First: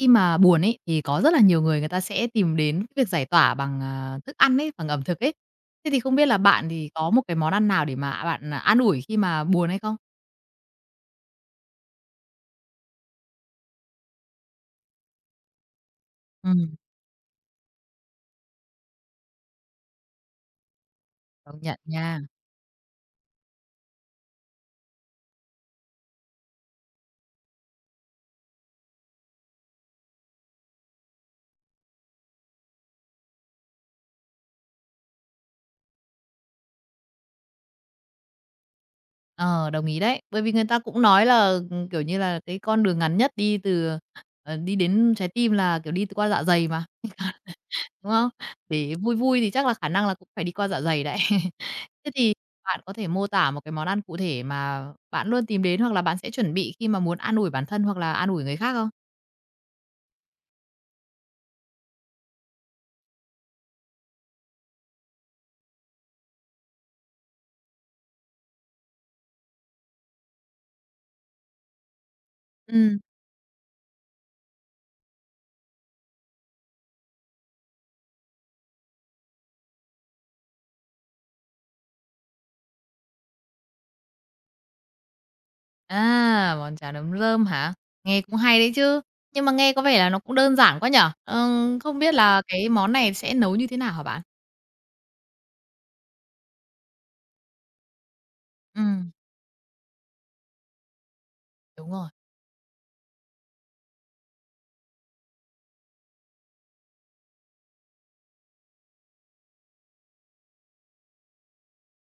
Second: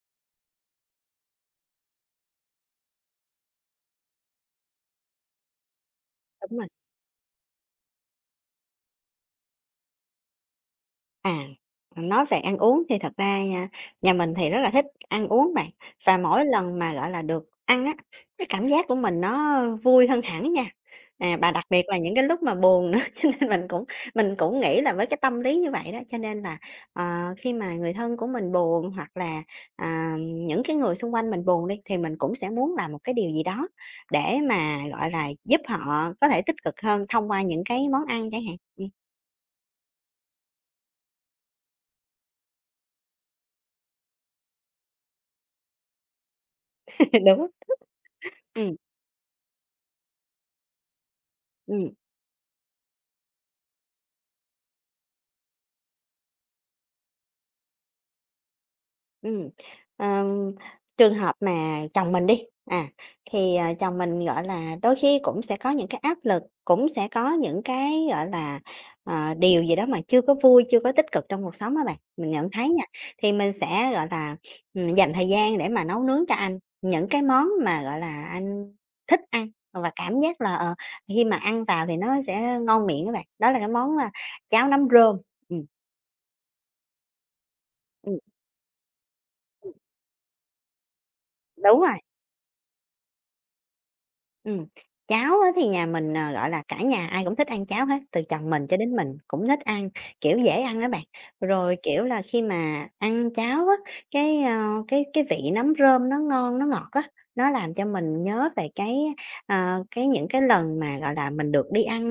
Khi mà buồn ấy, thì có rất là nhiều người người ta sẽ tìm đến cái việc giải tỏa bằng, thức ăn ấy, bằng ẩm thực ấy. Thế thì không biết là Đúng rồi. bạn thì có một cái món ăn nào để mà bạn, an ủi khi mà buồn hay không? À, nói về ăn uống thì thật ra nha, nhà mình thì rất là thích ăn uống bạn, và mỗi Ừm, lần mà, gọi là, được ăn á, cái cảm giác của mình nó vui hơn hẳn nha, và công đặc nhận biệt là những nha. cái lúc mà buồn nữa, cho nên mình cũng nghĩ là với cái tâm lý như vậy đó, cho nên là, khi mà người thân của mình buồn hoặc là, những cái người xung quanh mình buồn đi, thì mình cũng sẽ muốn làm một cái điều gì đó để mà, gọi là, giúp họ có thể tích cực hơn thông qua những cái món ăn chẳng hạn. Ờ, đồng ý đấy. Bởi vì người ta cũng nói là, kiểu như là, cái con đường ngắn nhất đi từ đi đến trái tim là, kiểu, đi qua dạ dày mà. Đúng, Đúng không? ừ Để vui vui thì chắc là khả năng là cũng phải đi qua dạ dày đấy. ừ. Thế thì bạn có thể mô tả một cái món ăn cụ thể mà bạn luôn tìm đến hoặc là bạn sẽ chuẩn bị khi mà muốn an ủi bản thân hoặc là an ủi người khác không? Ừm, ờm, Trường hợp mà chồng mình đi, thì, chồng mình, gọi là, đôi khi cũng sẽ có những cái áp lực, cũng sẽ có những cái, gọi là, điều gì đó mà chưa có vui, chưa có tích cực trong cuộc sống á bạn. Mình nhận thấy nha, Ừ, thì mình sẽ, gọi là, dành thời gian để mà nấu nướng cho anh những cái món mà, gọi là, anh thích ăn và cảm giác là, khi mà ăn vào thì nó sẽ ngon miệng các bạn. Đó là cái món, a, cháo nấm rơm. Ừm, à, Món chả nấm rơm hả? ừm, Nghe cũng hay đấy chứ, nhưng mà nghe có vẻ là nó cũng đơn giản quá nhở? Đúng rồi. Không biết là cái món này sẽ nấu như thế nào hả bạn? Ừm, Cháo á thì nhà mình, ờ, gọi là, cả nhà ai cũng thích ăn cháo hết, từ chồng mình cho Ừ, đến mình cũng thích ăn, kiểu, dễ ăn đó bạn. Rồi, đúng kiểu rồi. là, khi mà ăn cháo á, cái, ơ, cái vị nấm rơm nó ngon, nó ngọt á, nó làm cho mình nhớ về cái, ờ, cái những cái lần mà, gọi là, mình được đi ăn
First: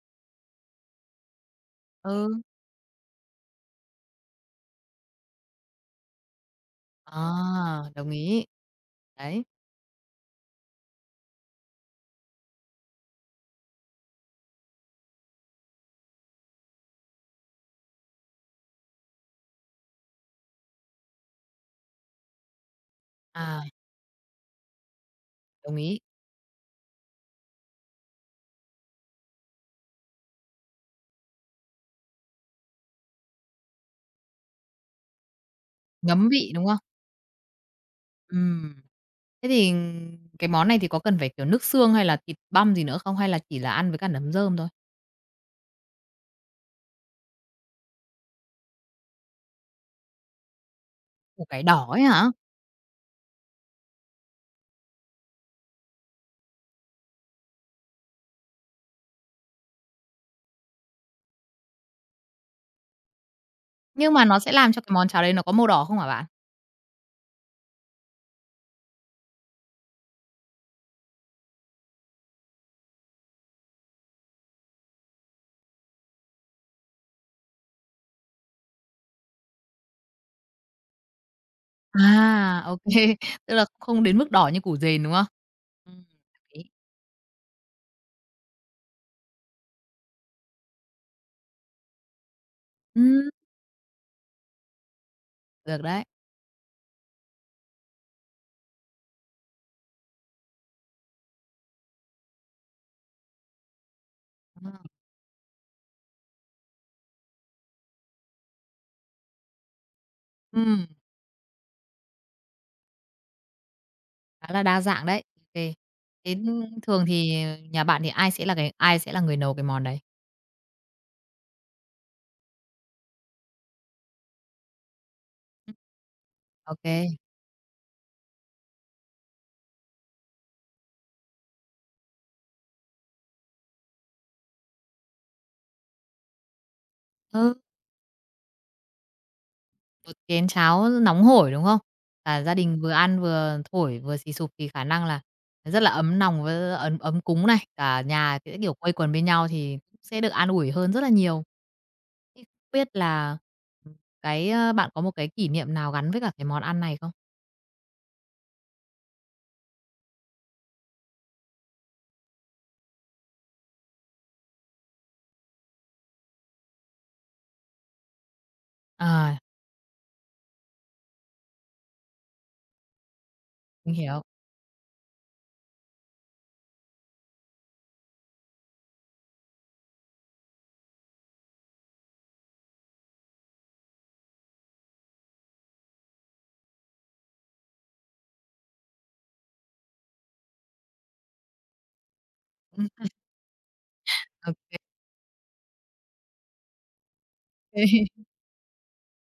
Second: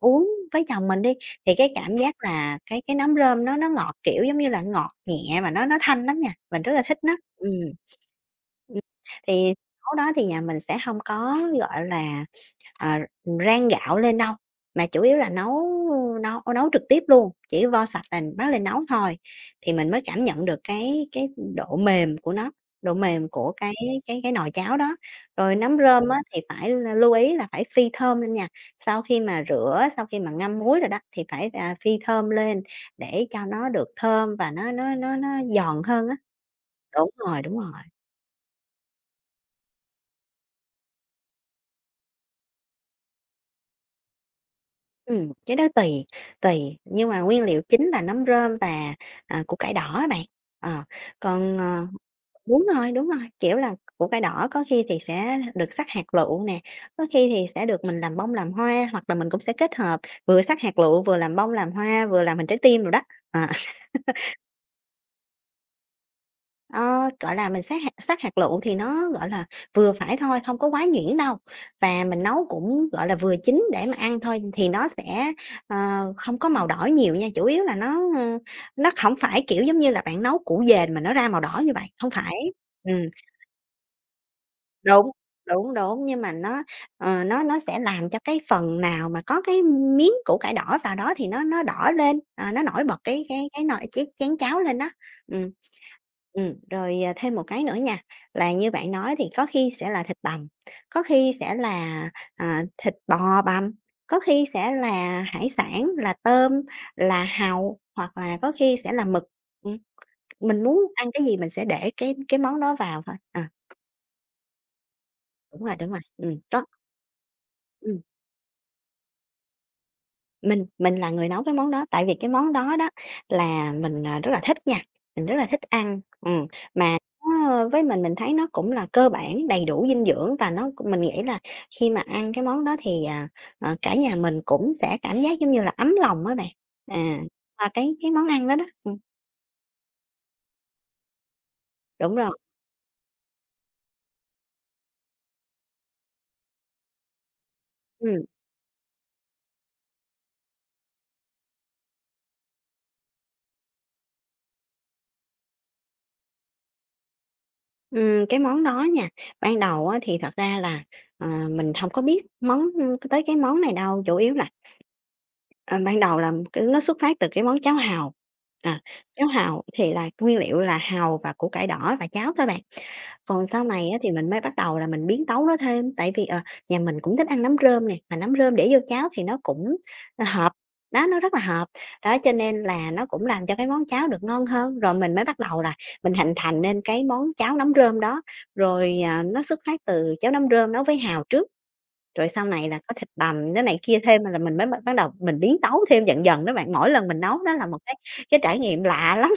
uống với chồng mình đi, thì cái cảm giác Ừ, là cái nấm rơm nó ngọt, kiểu, giống như là, ngọt nhẹ mà nó thanh lắm nha, mình rất là thích nó. à, Ừm. đồng ý. Ừm, Đấy, thì Nấu đó thì nhà mình sẽ hông có, gọi là, ờ, rang gạo lên đâu, mà chủ yếu là nấu nấu nấu trực tiếp luôn, chỉ vo sạch là bắt lên nấu thôi, thì mình mới cảm nhận được cái độ mềm của nó, độ mềm của à, cái nồi cháo đó. Rồi đồng nấm ý, rơm á thì phải lưu ý là phải phi thơm lên nha, sau khi mà rửa, sau khi mà ngâm muối rồi đó thì phải, phi thơm lên để cho nó được thơm và nó giòn hơn á. ngấm vị, đúng không? Đúng rồi, đúng rồi. Ừ. Thế thì cái món này thì có cần phải, kiểu, nước xương hay là thịt băm gì nữa không? Hay là chỉ là ăn với cả nấm rơm thôi? Cái đó tùy, tùy, nhưng mà nguyên liệu chính là nấm rơm và, củ cải đỏ á bạn. Ờ, Củ còn, cải ờ đỏ ấy hả? Đúng rồi, kiểu là, củ cải đỏ có khi thì sẽ được sắc hạt lựu nè, có khi thì sẽ được mình làm bông làm hoa, hoặc là mình cũng sẽ kết hợp vừa sắc hạt lựu vừa làm bông làm hoa, vừa làm hình trái tim rồi đó. Ờ. Nhưng mà nó sẽ làm cho cái món cháo đấy nó có màu đỏ không hả bạn? Ờ, gọi là, mình sát hạt lựu thì nó, gọi là, vừa phải thôi, không có quá nhuyễn đâu, và mình nấu cũng, gọi là, vừa chín để mà ăn thôi thì nó sẽ, ờ, không có màu đỏ nhiều nha, chủ yếu là nó, ơ, nó không phải, kiểu, giống như là bạn nấu củ dền mà nó ra màu đỏ như vậy, không phải. À, ô Ừm, kê, tức là không đến mức đỏ như củ dền, đúng, đúng không? đúng, Ừm, đúng, nhưng mà hợp nó, lý. Nó sẽ làm cho cái phần nào mà có cái miếng củ cải đỏ vào đó thì nó đỏ lên, ờ, nó nổi bật cái Ừm, cái cái nồi cái chén cháo lên đó. Ừm. được đấy. Rồi, thêm một cái nữa nha, là như bạn nói thì có khi sẽ là thịt bằm, có khi sẽ là, thịt bò bằm, có khi Ờ, sẽ là hải sản là tôm, là hàu, hoặc là có khi sẽ là mực. Ừm, mình muốn ừm, ăn cái gì mình sẽ để cái món đó vào thôi. À, khá là đa dạng đấy. OK kê. Đúng rồi, Thế, có. thường thì nhà Ừ. bạn thì ai sẽ là người nấu cái món đấy? Mình là người nấu cái món đó, tại vì cái món đó đó là mình, rất là thích nha, mình rất là thích Ừm, ăn, ô. mà nó với mình thấy nó cũng là cơ bản, đầy đủ dinh dưỡng và nó mình nghĩ là khi mà ăn cái món đó thì, cả nhà mình cũng sẽ cảm giác giống như là ấm lòng á bạn, à, Ừ. qua cái món ăn đó đó. Một chén cháo nóng hổi, đúng không? Đúng rồi, Cả gia đình vừa ăn vừa thổi, vừa xì xụp thì khả năng là rất là ấm nòng và ấm ấm cúng này, cả ừm, nhà sẽ, kiểu, quây quần bên nhau thì cũng sẽ được an ủi hơn rất là nhiều. Thế không biết là, bạn có một cái kỷ niệm nào gắn với cả cái món ăn này không? Cái món đó nha, ban đầu á thì thật ra là, mình không có biết món tới cái món này đâu, chủ yếu là Ờ, ban đầu là cái nó xuất phát từ cái món cháo hàu, à, cháo À, hàu thì là nguyên liệu là hàu và củ cải đỏ và cháo thôi bạn. Còn sau này mình á thì hiểu. mình mới bắt đầu là mình biến tấu nó thêm, tại vì, nhà mình cũng thích ăn nấm rơm nè, mà nấm rơm để vô cháo thì nó cũng, ờ, hợp, đó, nó rất là hợp. Đó, cho nên là nó cũng làm cho cái món cháo được ngon hơn, rồi mình mới bắt đầu là mình hình thành nên cái món cháo nấm rơm đó, rồi, nó xuất phát từ cháo nấm rơm nấu với hàu trước. Rồi sau này là Ừm, có thịt bằm nữa này kia thêm, là mình mới ô. bắt bắt đầu mình biến tấu thêm dần dần đó bạn, mỗi lần mình nấu đó là một cái cái trải nghiệm lạ lắm.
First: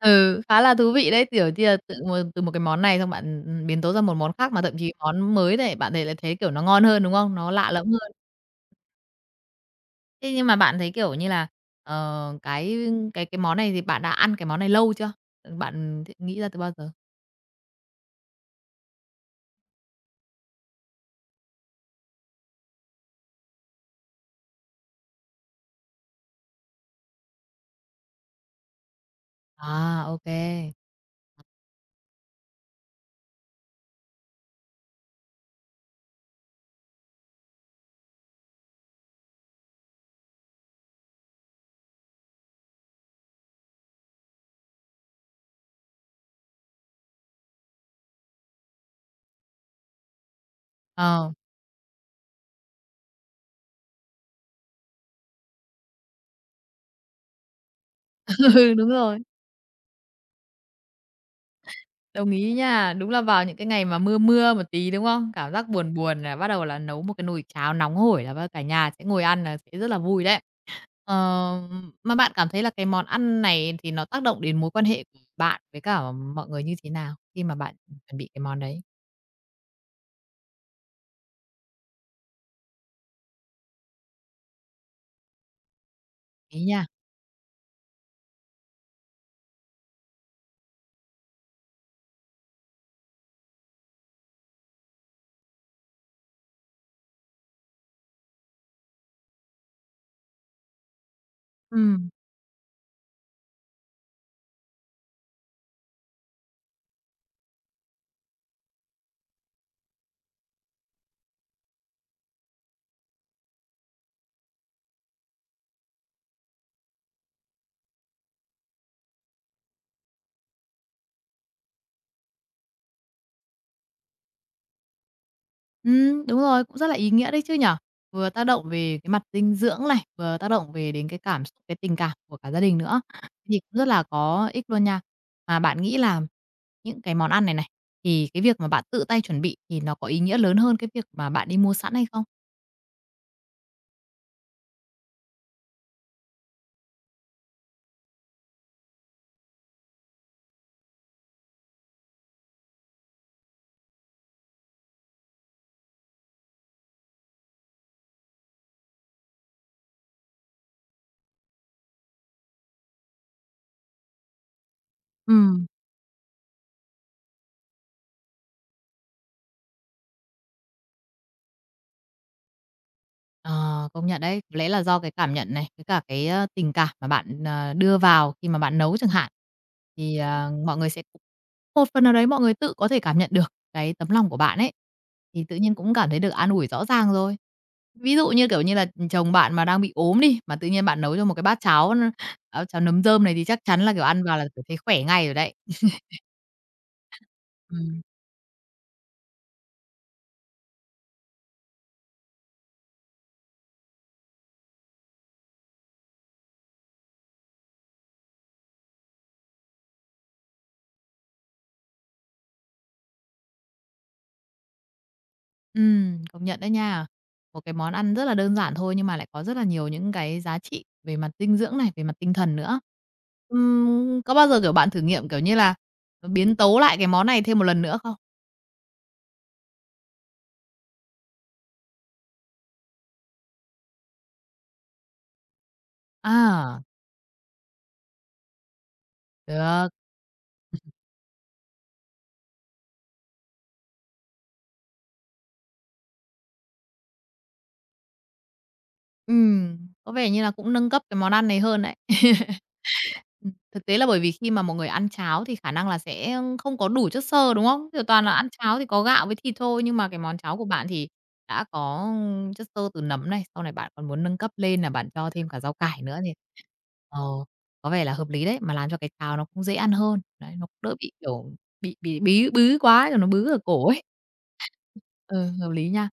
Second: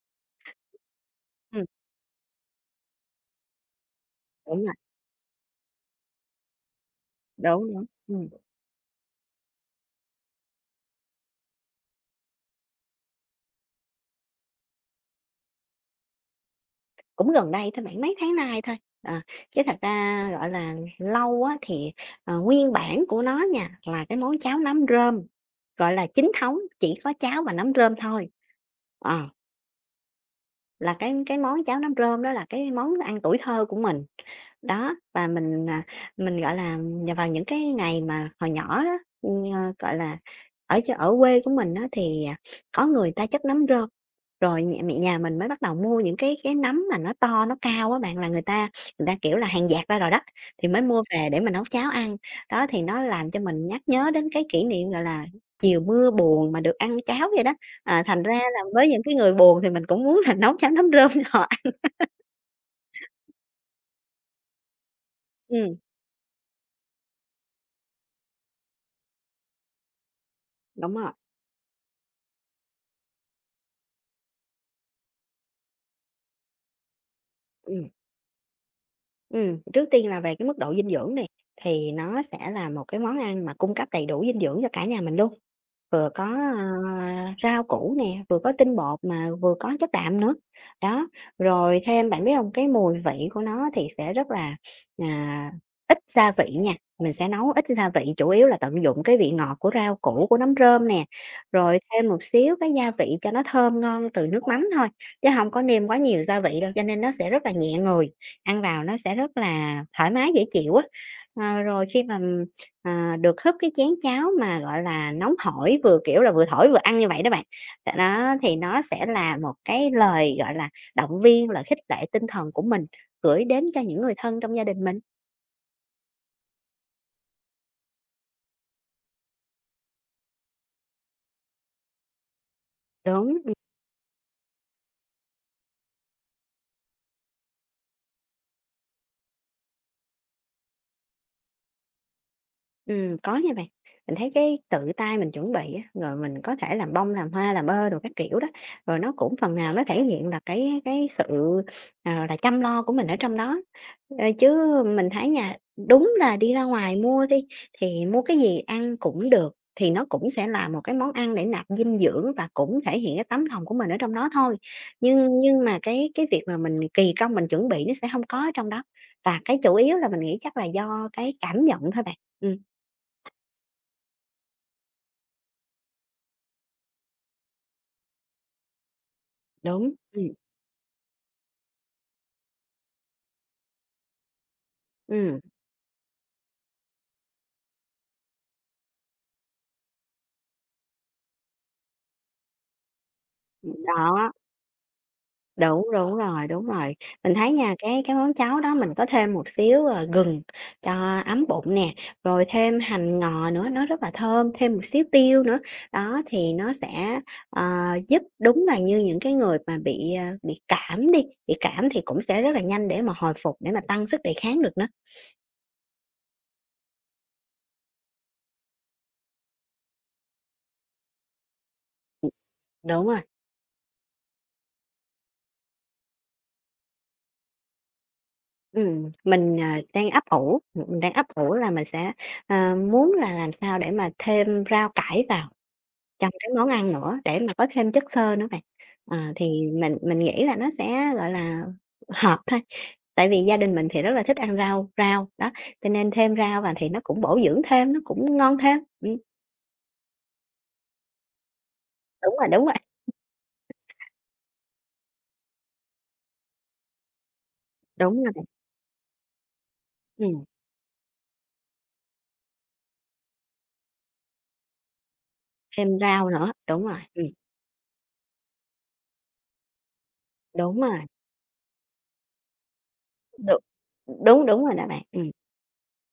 Ừ, khá là thú vị đấy, kiểu Ừm, như là, tự một từ một cái món này xong bạn, biến tấu ra một món khác mà đúng rồi, thậm chí món mới này bạn thấy lại thấy, kiểu, nó ngon hơn, đúng không? Nó đúng, lạ lẫm. đúng, Thế nhưng mà bạn thấy, kiểu như là, ờ, cái cái món này thì bạn đã ăn cái món này lâu chưa? Bạn nghĩ ra từ bao giờ? cũng gần đây thôi bạn, mấy tháng nay thôi, ờ, chứ thật ra, gọi là, lâu á thì, nguyên bản của nó nha, là cái món cháo nấm rơm, gọi là, chính thống, chỉ có cháo và nấm rơm thôi. Ờ, À, ok. là cái món cháo nấm rơm đó là cái món ăn tuổi thơ của mình. Đó, và mình, mình, gọi là, nhờ vào những cái ngày mà hồi nhỏ á, ờ, gọi là, ở quê của mình á thì, có người ta chất nấm rơm, rồi nhà mình mới bắt đầu mua những cái nấm mà nó to, nó cao á bạn, là người ta, kiểu là, hàng dạt ra rồi đó, thì mới mua về Ờ, để mà nấu cháo ăn. Đó, thì nó làm cho mình nhắc nhớ đến cái kỷ niệm, gọi là, chiều mưa buồn mà được ăn cháo vậy đó. À, thành ra là ừ, với đúng những cái rồi, người buồn thì mình cũng muốn là nấu cháo nấm rơm cho họ ăn. đồng ý nha. Đúng là vào những cái ngày mà mưa mưa một tí, đúng không? Cảm giác Ừm, buồn buồn là bắt đầu là nấu một cái nồi cháo nóng hổi là cả nhà sẽ ngồi ăn là sẽ rất là vui đấy. đúng rồi, Ờ, mà bạn cảm thấy là cái món ăn này thì nó tác động đến mối quan hệ của bạn với cả mọi người như thế nào khi mà bạn ừm. Chuẩn bị cái món đấy? Trước tiên là về cái mức độ dinh dưỡng này thì nó sẽ là một cái món ăn mà cung cấp đầy đủ dinh dưỡng cho cả nhà mình luôn. Vừa có, Ý nha. Rau củ nè, vừa có tinh bột mà vừa có chất đạm nữa. Đó, rồi thêm bạn biết không cái mùi vị của nó thì sẽ rất là, à, ít gia vị nha, mình sẽ nấu ít gia vị, chủ yếu là tận dụng cái vị ngọt của rau củ, của nấm rơm nè, rồi Ừ. thêm một xíu cái gia vị cho nó thơm ngon từ nước mắm thôi, chứ không có nêm quá nhiều gia vị đâu, cho nên nó sẽ rất là nhẹ người, ăn vào nó sẽ rất là thoải mái, dễ chịu á. Ờ, rồi khi mà À, được húp cái chén cháo mà, gọi là, nóng hổi, vừa, kiểu là, vừa thổi vừa ăn như vậy đó bạn. Tại đó thì nó sẽ là một cái lời, gọi là, động viên, lời khích lệ tinh thần của mình gửi đến cho những người thân trong gia đình mình, đúng rồi, cũng rất là ý nghĩa đấy chứ nhỉ? Vừa tác động về cái mặt dinh dưỡng này, vừa tác động đến cái cảm xúc, cái tình cảm của cả gia đình nữa, đúng. thì cũng rất là có ích luôn nha. Mà bạn nghĩ là những cái món ăn này này, thì cái việc mà bạn tự tay chuẩn bị thì nó có ý nghĩa lớn hơn cái việc mà bạn đi mua sẵn hay không? Có nha bạn. Mình thấy cái tự tay mình chuẩn bị á, rồi mình có thể làm bông, làm hoa, làm bơ đồ các kiểu đó, rồi nó cũng phần nào nó thể hiện là cái sự, là chăm lo của mình ở trong đó. Ờ, chứ mình thấy nha, đúng là đi ra ngoài mua đi, thì mua cái gì ăn cũng được, thì nó cũng sẽ là một cái món ăn để nạp dinh dưỡng và cũng thể hiện cái tấm lòng của mình ở trong đó thôi. Nhưng nhưng Ừm. mà cái việc mà mình kỳ công mình chuẩn bị nó sẽ không có ở trong đó, và cái chủ yếu là mình nghĩ chắc là do cái cảm nhận thôi bạn. Ừm. Ờ, công nhận đấy. Có lẽ là do cái cảm nhận này, với cả cái tình cảm mà bạn đưa vào khi mà bạn nấu chẳng hạn, Đúng, thì, mọi người sẽ một phần nào đấy mọi người tự có thể cảm nhận được cái tấm lòng của bạn ấy, ừm, thì tự nhiên cũng cảm thấy được an ủi rõ ràng rồi. Ví dụ như, kiểu như là, chồng bạn mà đang bị ốm đi, mà tự nhiên bạn nấu cho một cái bát cháo, cháo nấm rơm này thì chắc chắn là, kiểu, ăn đó, vào là, kiểu, thấy khỏe ngay rồi đấy. đúng, đúng rồi, đúng rồi. Mình thấy nha, Ừm. cái món cháo đó mình có thêm một xíu, gừng cho ấm bụng nè, rồi thêm hành ngò nữa, nó rất là thơm, thêm một xíu tiêu nữa. Đó, thì nó sẽ, ờ, giúp đúng là như những cái người mà bị, bị cảm đi, bị cảm thì cũng sẽ rất là nhanh để mà hồi phục, để mà tăng sức đề kháng được nữa. Công nhận đấy nha. Một cái món ăn rất là đơn giản thôi nhưng mà lại có rất là nhiều những cái giá trị về mặt dinh dưỡng này, về mặt tinh thần nữa. Đúng rồi, Có bao giờ, kiểu, bạn thử nghiệm, kiểu như là, biến tấu lại cái món này thêm một lần nữa không? Đang ấp ủ, mình đang ấp ủ là mình sẽ, muốn là làm sao để mà thêm rau cải vào. Trong cái món À, ăn nữa để mà có thêm chất xơ nữa bạn. Ờ, thì được. mình nghĩ là nó sẽ, gọi là, hợp thôi, tại vì gia đình mình thì rất là thích ăn rau rau, đó, cho nên thêm rau vào thì nó cũng bổ dưỡng thêm, nó cũng ngon thêm. Ừm, có vẻ như là cũng nâng cấp cái món ăn này hơn đấy. Đúng rồi, đúng rồi, thực tế là bởi vì khi mà một người ăn cháo thì khả năng là sẽ không có đủ chất xơ, đúng không? Kiểu, đúng toàn là rồi bạn, ăn cháo thì có gạo với thịt thôi, nhưng mà cái món ừm, cháo của bạn thì đã có chất xơ từ nấm này, sau này bạn còn muốn nâng cấp lên là bạn cho thêm cả rau thêm cải nữa rau thì nữa, đúng rồi, ờ, có vẻ là hợp lý đấy, mà làm cho cái cháo nó cũng dễ ăn hơn. Đấy, nó cũng đúng đỡ rồi, bị, kiểu, bị bí bứ quá, rồi nó đ bứ ở cổ ấy. đúng, đúng rồi đó bạn. Ừ, hợp lý nha.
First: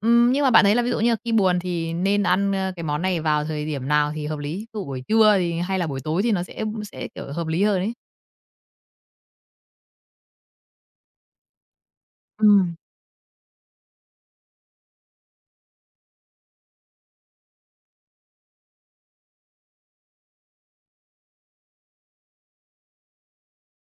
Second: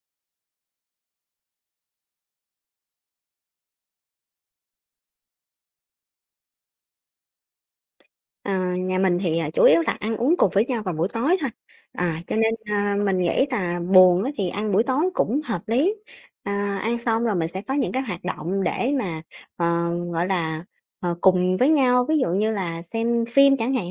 Nhưng mà bạn thấy là ví dụ như là khi buồn thì nên ăn, ơ, cái món này vào thời điểm nào thì hợp lý? Ví dụ buổi trưa thì hay là buổi tối thì nó sẽ, kiểu, hợp lý hơn ấy? Nhà mình thì, chủ yếu là ăn uống cùng với nhau vào buổi tối thôi, cho nên, Ừm. Mình nghĩ là buồn á thì ăn buổi tối cũng hợp lý. À, ăn xong rồi mình sẽ có những cái hoạt động để mà, gọi là, cùng với nhau, ví dụ như là xem phim chẳng hạn,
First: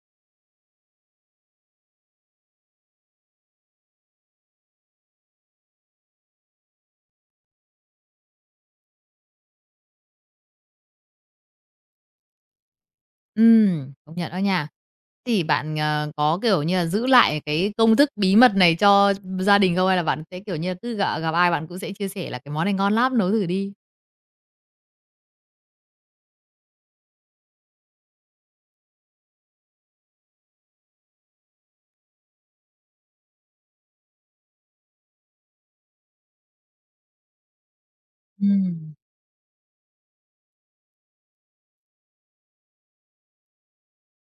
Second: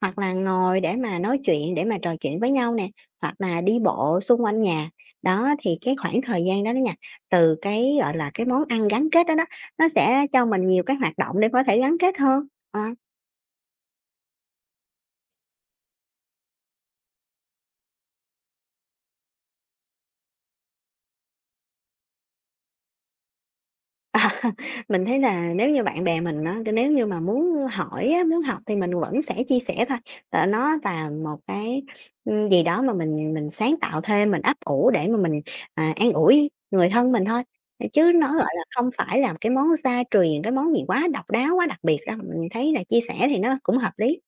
hoặc là ngồi để mà nói chuyện, để mà trò chuyện với nhau nè, hoặc là đi bộ xung quanh nhà. Đó, thì cái khoảng thời gian đó đó nha, từ cái, gọi là, cái món ăn gắn kết đó đó, nó sẽ cho mình nhiều cái hoạt động để có thể gắn kết hơn. Ờ. Công nhận đó nha. Thì bạn, có, kiểu như là, giữ lại cái công thức bí mật này cho gia đình không? Hay là bạn sẽ, kiểu như là, cứ gặp gặp ai bạn cũng sẽ chia sẻ là "Cái món này ngon lắm, nấu thử đi." À, mình thấy là nếu như bạn bè mình á, nếu như mà muốn hỏi á, muốn học thì mình vẫn sẽ chia sẻ thôi. Tại nó là một cái, gì đó mà mình sáng tạo thêm, mình ấp ủ để mà mình, an ủi người thân mình thôi, chứ nó, gọi là, không Ừm. phải là cái món gia truyền, cái món gì quá độc đáo, quá đặc biệt đâu. Mình thấy là chia sẻ thì nó cũng hợp lý.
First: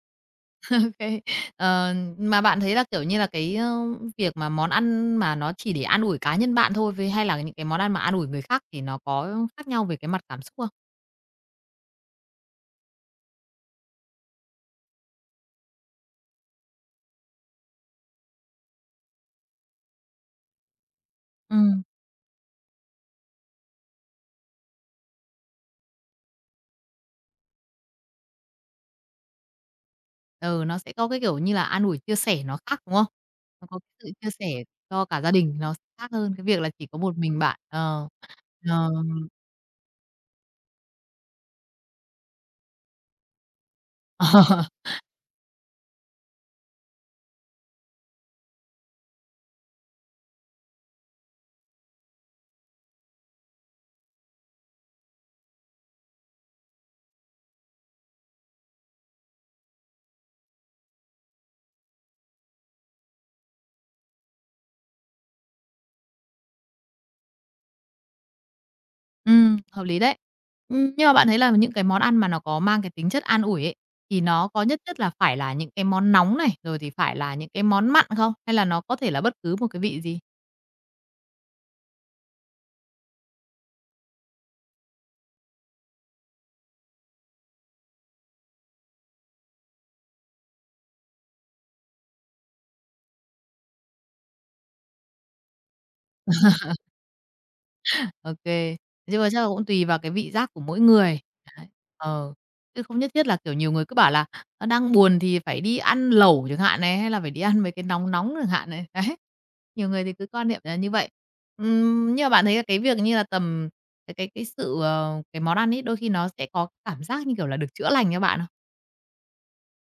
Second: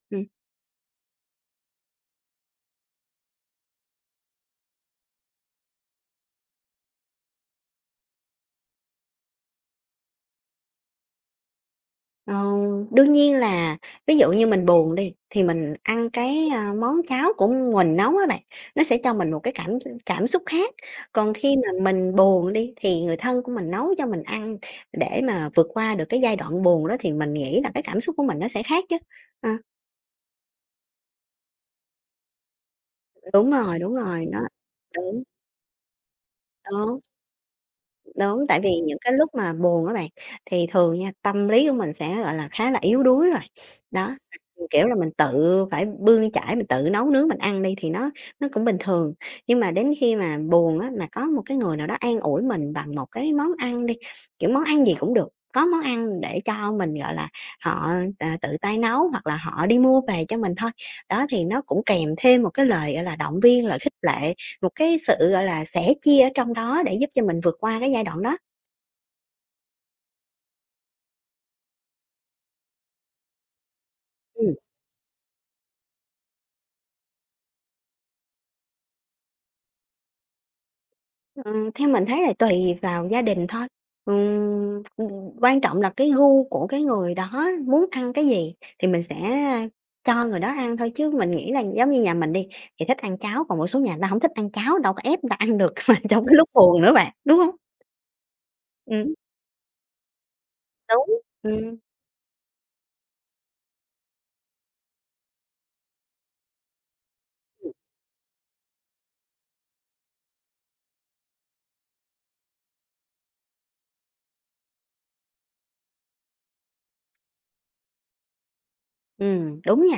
OK. Ờ, mà bạn thấy là, kiểu như là, cái việc mà món ăn mà nó chỉ để an ủi cá nhân bạn thôi với hay là những cái món ăn mà an ủi người khác thì nó có khác nhau về cái mặt cảm xúc không? Ờ, đương nhiên là ví dụ như mình buồn đi, thì mình ăn cái, món cháo của mình nấu á bạn, nó sẽ cho mình một cái cảm cảm xúc khác. Còn khi Ừ. mà mình buồn đi, thì người thân của mình nấu cho mình ăn để mà vượt qua được cái giai đoạn buồn đó thì mình nghĩ là cái cảm xúc của mình nó sẽ khác chứ. Ờ, Ừ, nó sẽ có cái, kiểu như là, an ủi chia sẻ nó khác, đúng không? Nó có cái đúng sự rồi, chia nó sẻ cho cả đúng, gia đình nó sẽ khác hơn cái việc là chỉ có đó. một mình bạn. Ờ, Đúng, tại vì ờ. những cái lúc mà buồn á bạn, thì thường nha, tâm lý của mình sẽ, gọi là, khá là yếu đuối rồi. Đó, kiểu là, mình tự phải bươn chải, mình tự nấu nướng mình ăn đi thì nó cũng bình thường. Nhưng mà đến khi mà buồn á, mà có một cái người nào đó an ủi mình bằng một cái món ăn đi, kiểu, món ăn gì cũng được, có món ăn để cho mình, gọi là, họ, tự tay nấu hoặc là họ đi mua về cho mình thôi. Đó, thì nó cũng kèm thêm một cái lời, gọi là, động viên, lời khích lệ một cái sự, gọi là, sẻ chia ở trong đó để giúp cho mình vượt qua cái giai đoạn đó. Hợp lý đấy. Nhưng mà bạn thấy là những cái món ăn mà nó có mang cái tính chất an ủi ấy, thì nó Ừm. có nhất thiết là phải là những cái món nóng này, rồi thì phải là những cái món mặn không? Hay là nó có thể là bất cứ một cái vị gì? Theo mình thấy là tùy vào gia đình thôi, ừm, ừm, quan trọng là cái gu của cái người đó muốn ăn cái gì thì mình sẽ cho người đó ăn thôi, chứ mình nghĩ là giống như nhà mình đi, thì thích ăn cháo, còn một số nhà người ta không thích ăn cháo, đâu có ép người ta ăn được mà trong cái lúc buồn nữa bạn, đúng không? Ô kê. Ừm, Nhưng mà chắc là cũng tùy vào cái vị giác của mỗi Đúng. người. Đúng, Đấy, ờ, chứ không nhất thiết là, kiểu, nhiều người cứ bảo là, đang buồn thì phải đi ăn lẩu chẳng hạn này, hay là phải đi ăn mấy cái nóng nóng chẳng hạn này, đấy. Nhiều người thì cứ quan niệm là như vậy. Nhưng mà bạn thấy là cái việc như là cái sự, cái món ăn ấy, đôi khi nó sẽ có cảm giác như kiểu là được chữa lành cho bạn không? đúng nha.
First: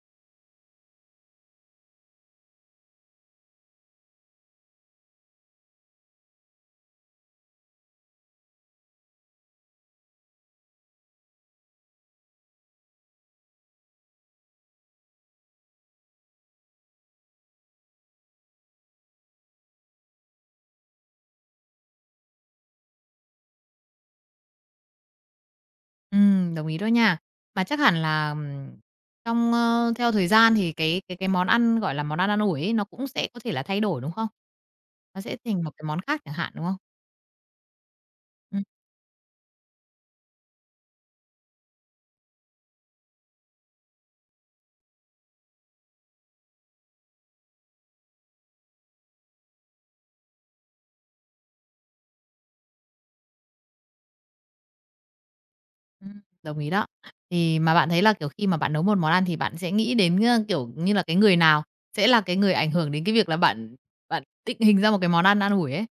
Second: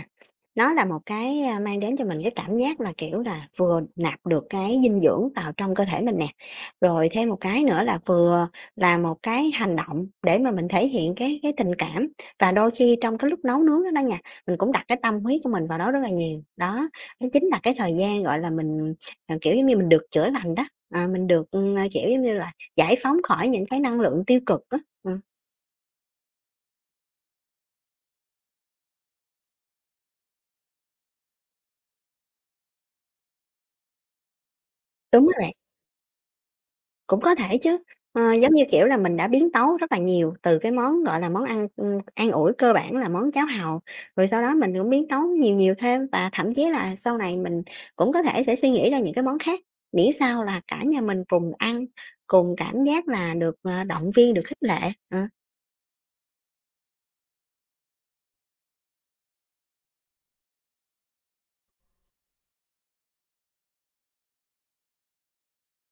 Nó là một cái, mang đến cho mình cái cảm giác là, kiểu là, vừa nạp được cái dinh dưỡng vào trong cơ thể mình nè, rồi thêm một cái nữa là vừa là một cái hành động để mà mình thể hiện cái tình cảm. Và đôi khi trong cái lúc nấu nướng đó đó nha, mình cũng đặt cái tâm huyết của mình vào đó rất là nhiều. Đó, đó chính là cái thời gian, gọi là, mình, kiểu, giống như mình được chữa lành đó, mình được, kiểu, giống như là, giải phóng khỏi những cái năng lượng tiêu cực đó. Đồng ý đó nha. Mà chắc hẳn là, trong, ơ theo thời gian thì cái món ăn, gọi là, món ăn an ủi ấy, nó cũng sẽ có thể là thay đổi, đúng không? Nó Đúng á sẽ bạn. thành một cái món khác chẳng hạn, đúng không? Cũng có thể chứ, giống như, Ừm, kiểu là, mình đã biến tấu rất là nhiều từ cái món, gọi là, món ăn, an ủi cơ bản là món cháo hàu, rồi sau đó mình cũng biến tấu nhiều nhiều thêm và thậm chí là sau này mình cũng có thể sẽ suy nghĩ ra những cái món khác, miễn sao là cả nhà mình cùng ăn, cùng cảm giác là được, động viên, được khích lệ, ờ. Đồng ý đó. Thì mà bạn thấy là, kiểu, khi mà bạn nấu một món ăn thì bạn sẽ nghĩ đến, kiểu như là, cái người nào sẽ là cái người ảnh hưởng đến cái việc là bạn bạn định hình ra một cái món ăn an ủi ấy?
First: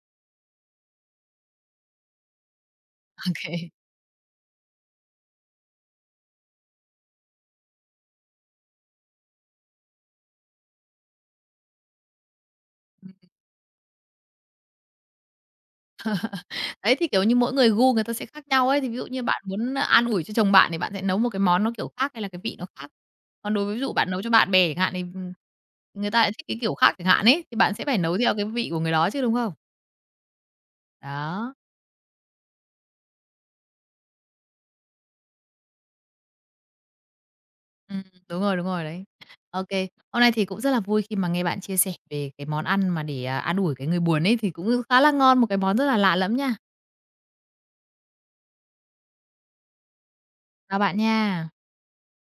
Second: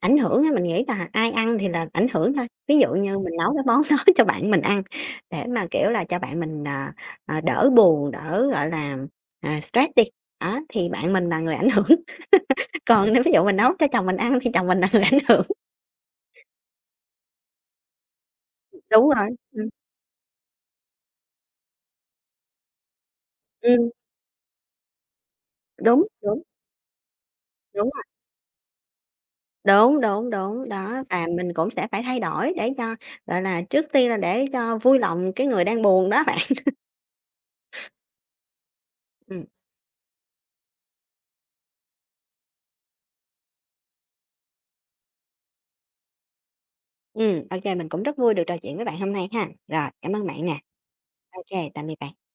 Ảnh hưởng á, mình nghĩ là ai ăn thì là ảnh hưởng thôi. Ví dụ như Ô mình nấu kê. cái món đó cho bạn mình ăn để mà, kiểu là, cho bạn mình, đỡ buồn, đỡ, gọi là, stress đi, đó, thì bạn mình là người ảnh hưởng. Còn nếu ví dụ mình nấu cho chồng mình ăn thì chồng mình là người ảnh hưởng. Đấy, thì, kiểu như, mỗi người gu người ta sẽ khác nhau ấy, thì ví dụ Đúng như rồi, bạn muốn an ủi cho chồng bạn thì bạn sẽ nấu một cái món nó, kiểu, khác hay là cái vị nó khác. Còn đối với ví ừm, dụ bạn nấu cho bạn bè chẳng hạn thì, đúng, người ta lại đúng, thích cái kiểu khác chẳng hạn ấy, thì bạn sẽ đúng phải rồi, nấu theo cái vị của người đó chứ, đúng không? đúng, đúng, đúng, đó. Và mình Đó. cũng sẽ phải thay đổi để cho, gọi là, trước tiên là để cho vui lòng cái người đang buồn đó bạn. Ừm, đúng rồi, đấy. Ừ. OK, hôm nay thì cũng rất là vui khi mà nghe bạn chia sẻ về cái món ăn mà để, an ủi cái người buồn ấy, thì cũng khá là ngon, một cái món rất là lạ lẫm nha. Ô, mình cũng rất vui được trò chuyện với bạn hôm nay ha. Rồi, cảm ơn bạn nè. Chào bạn nha. OK, tạm biệt bạn.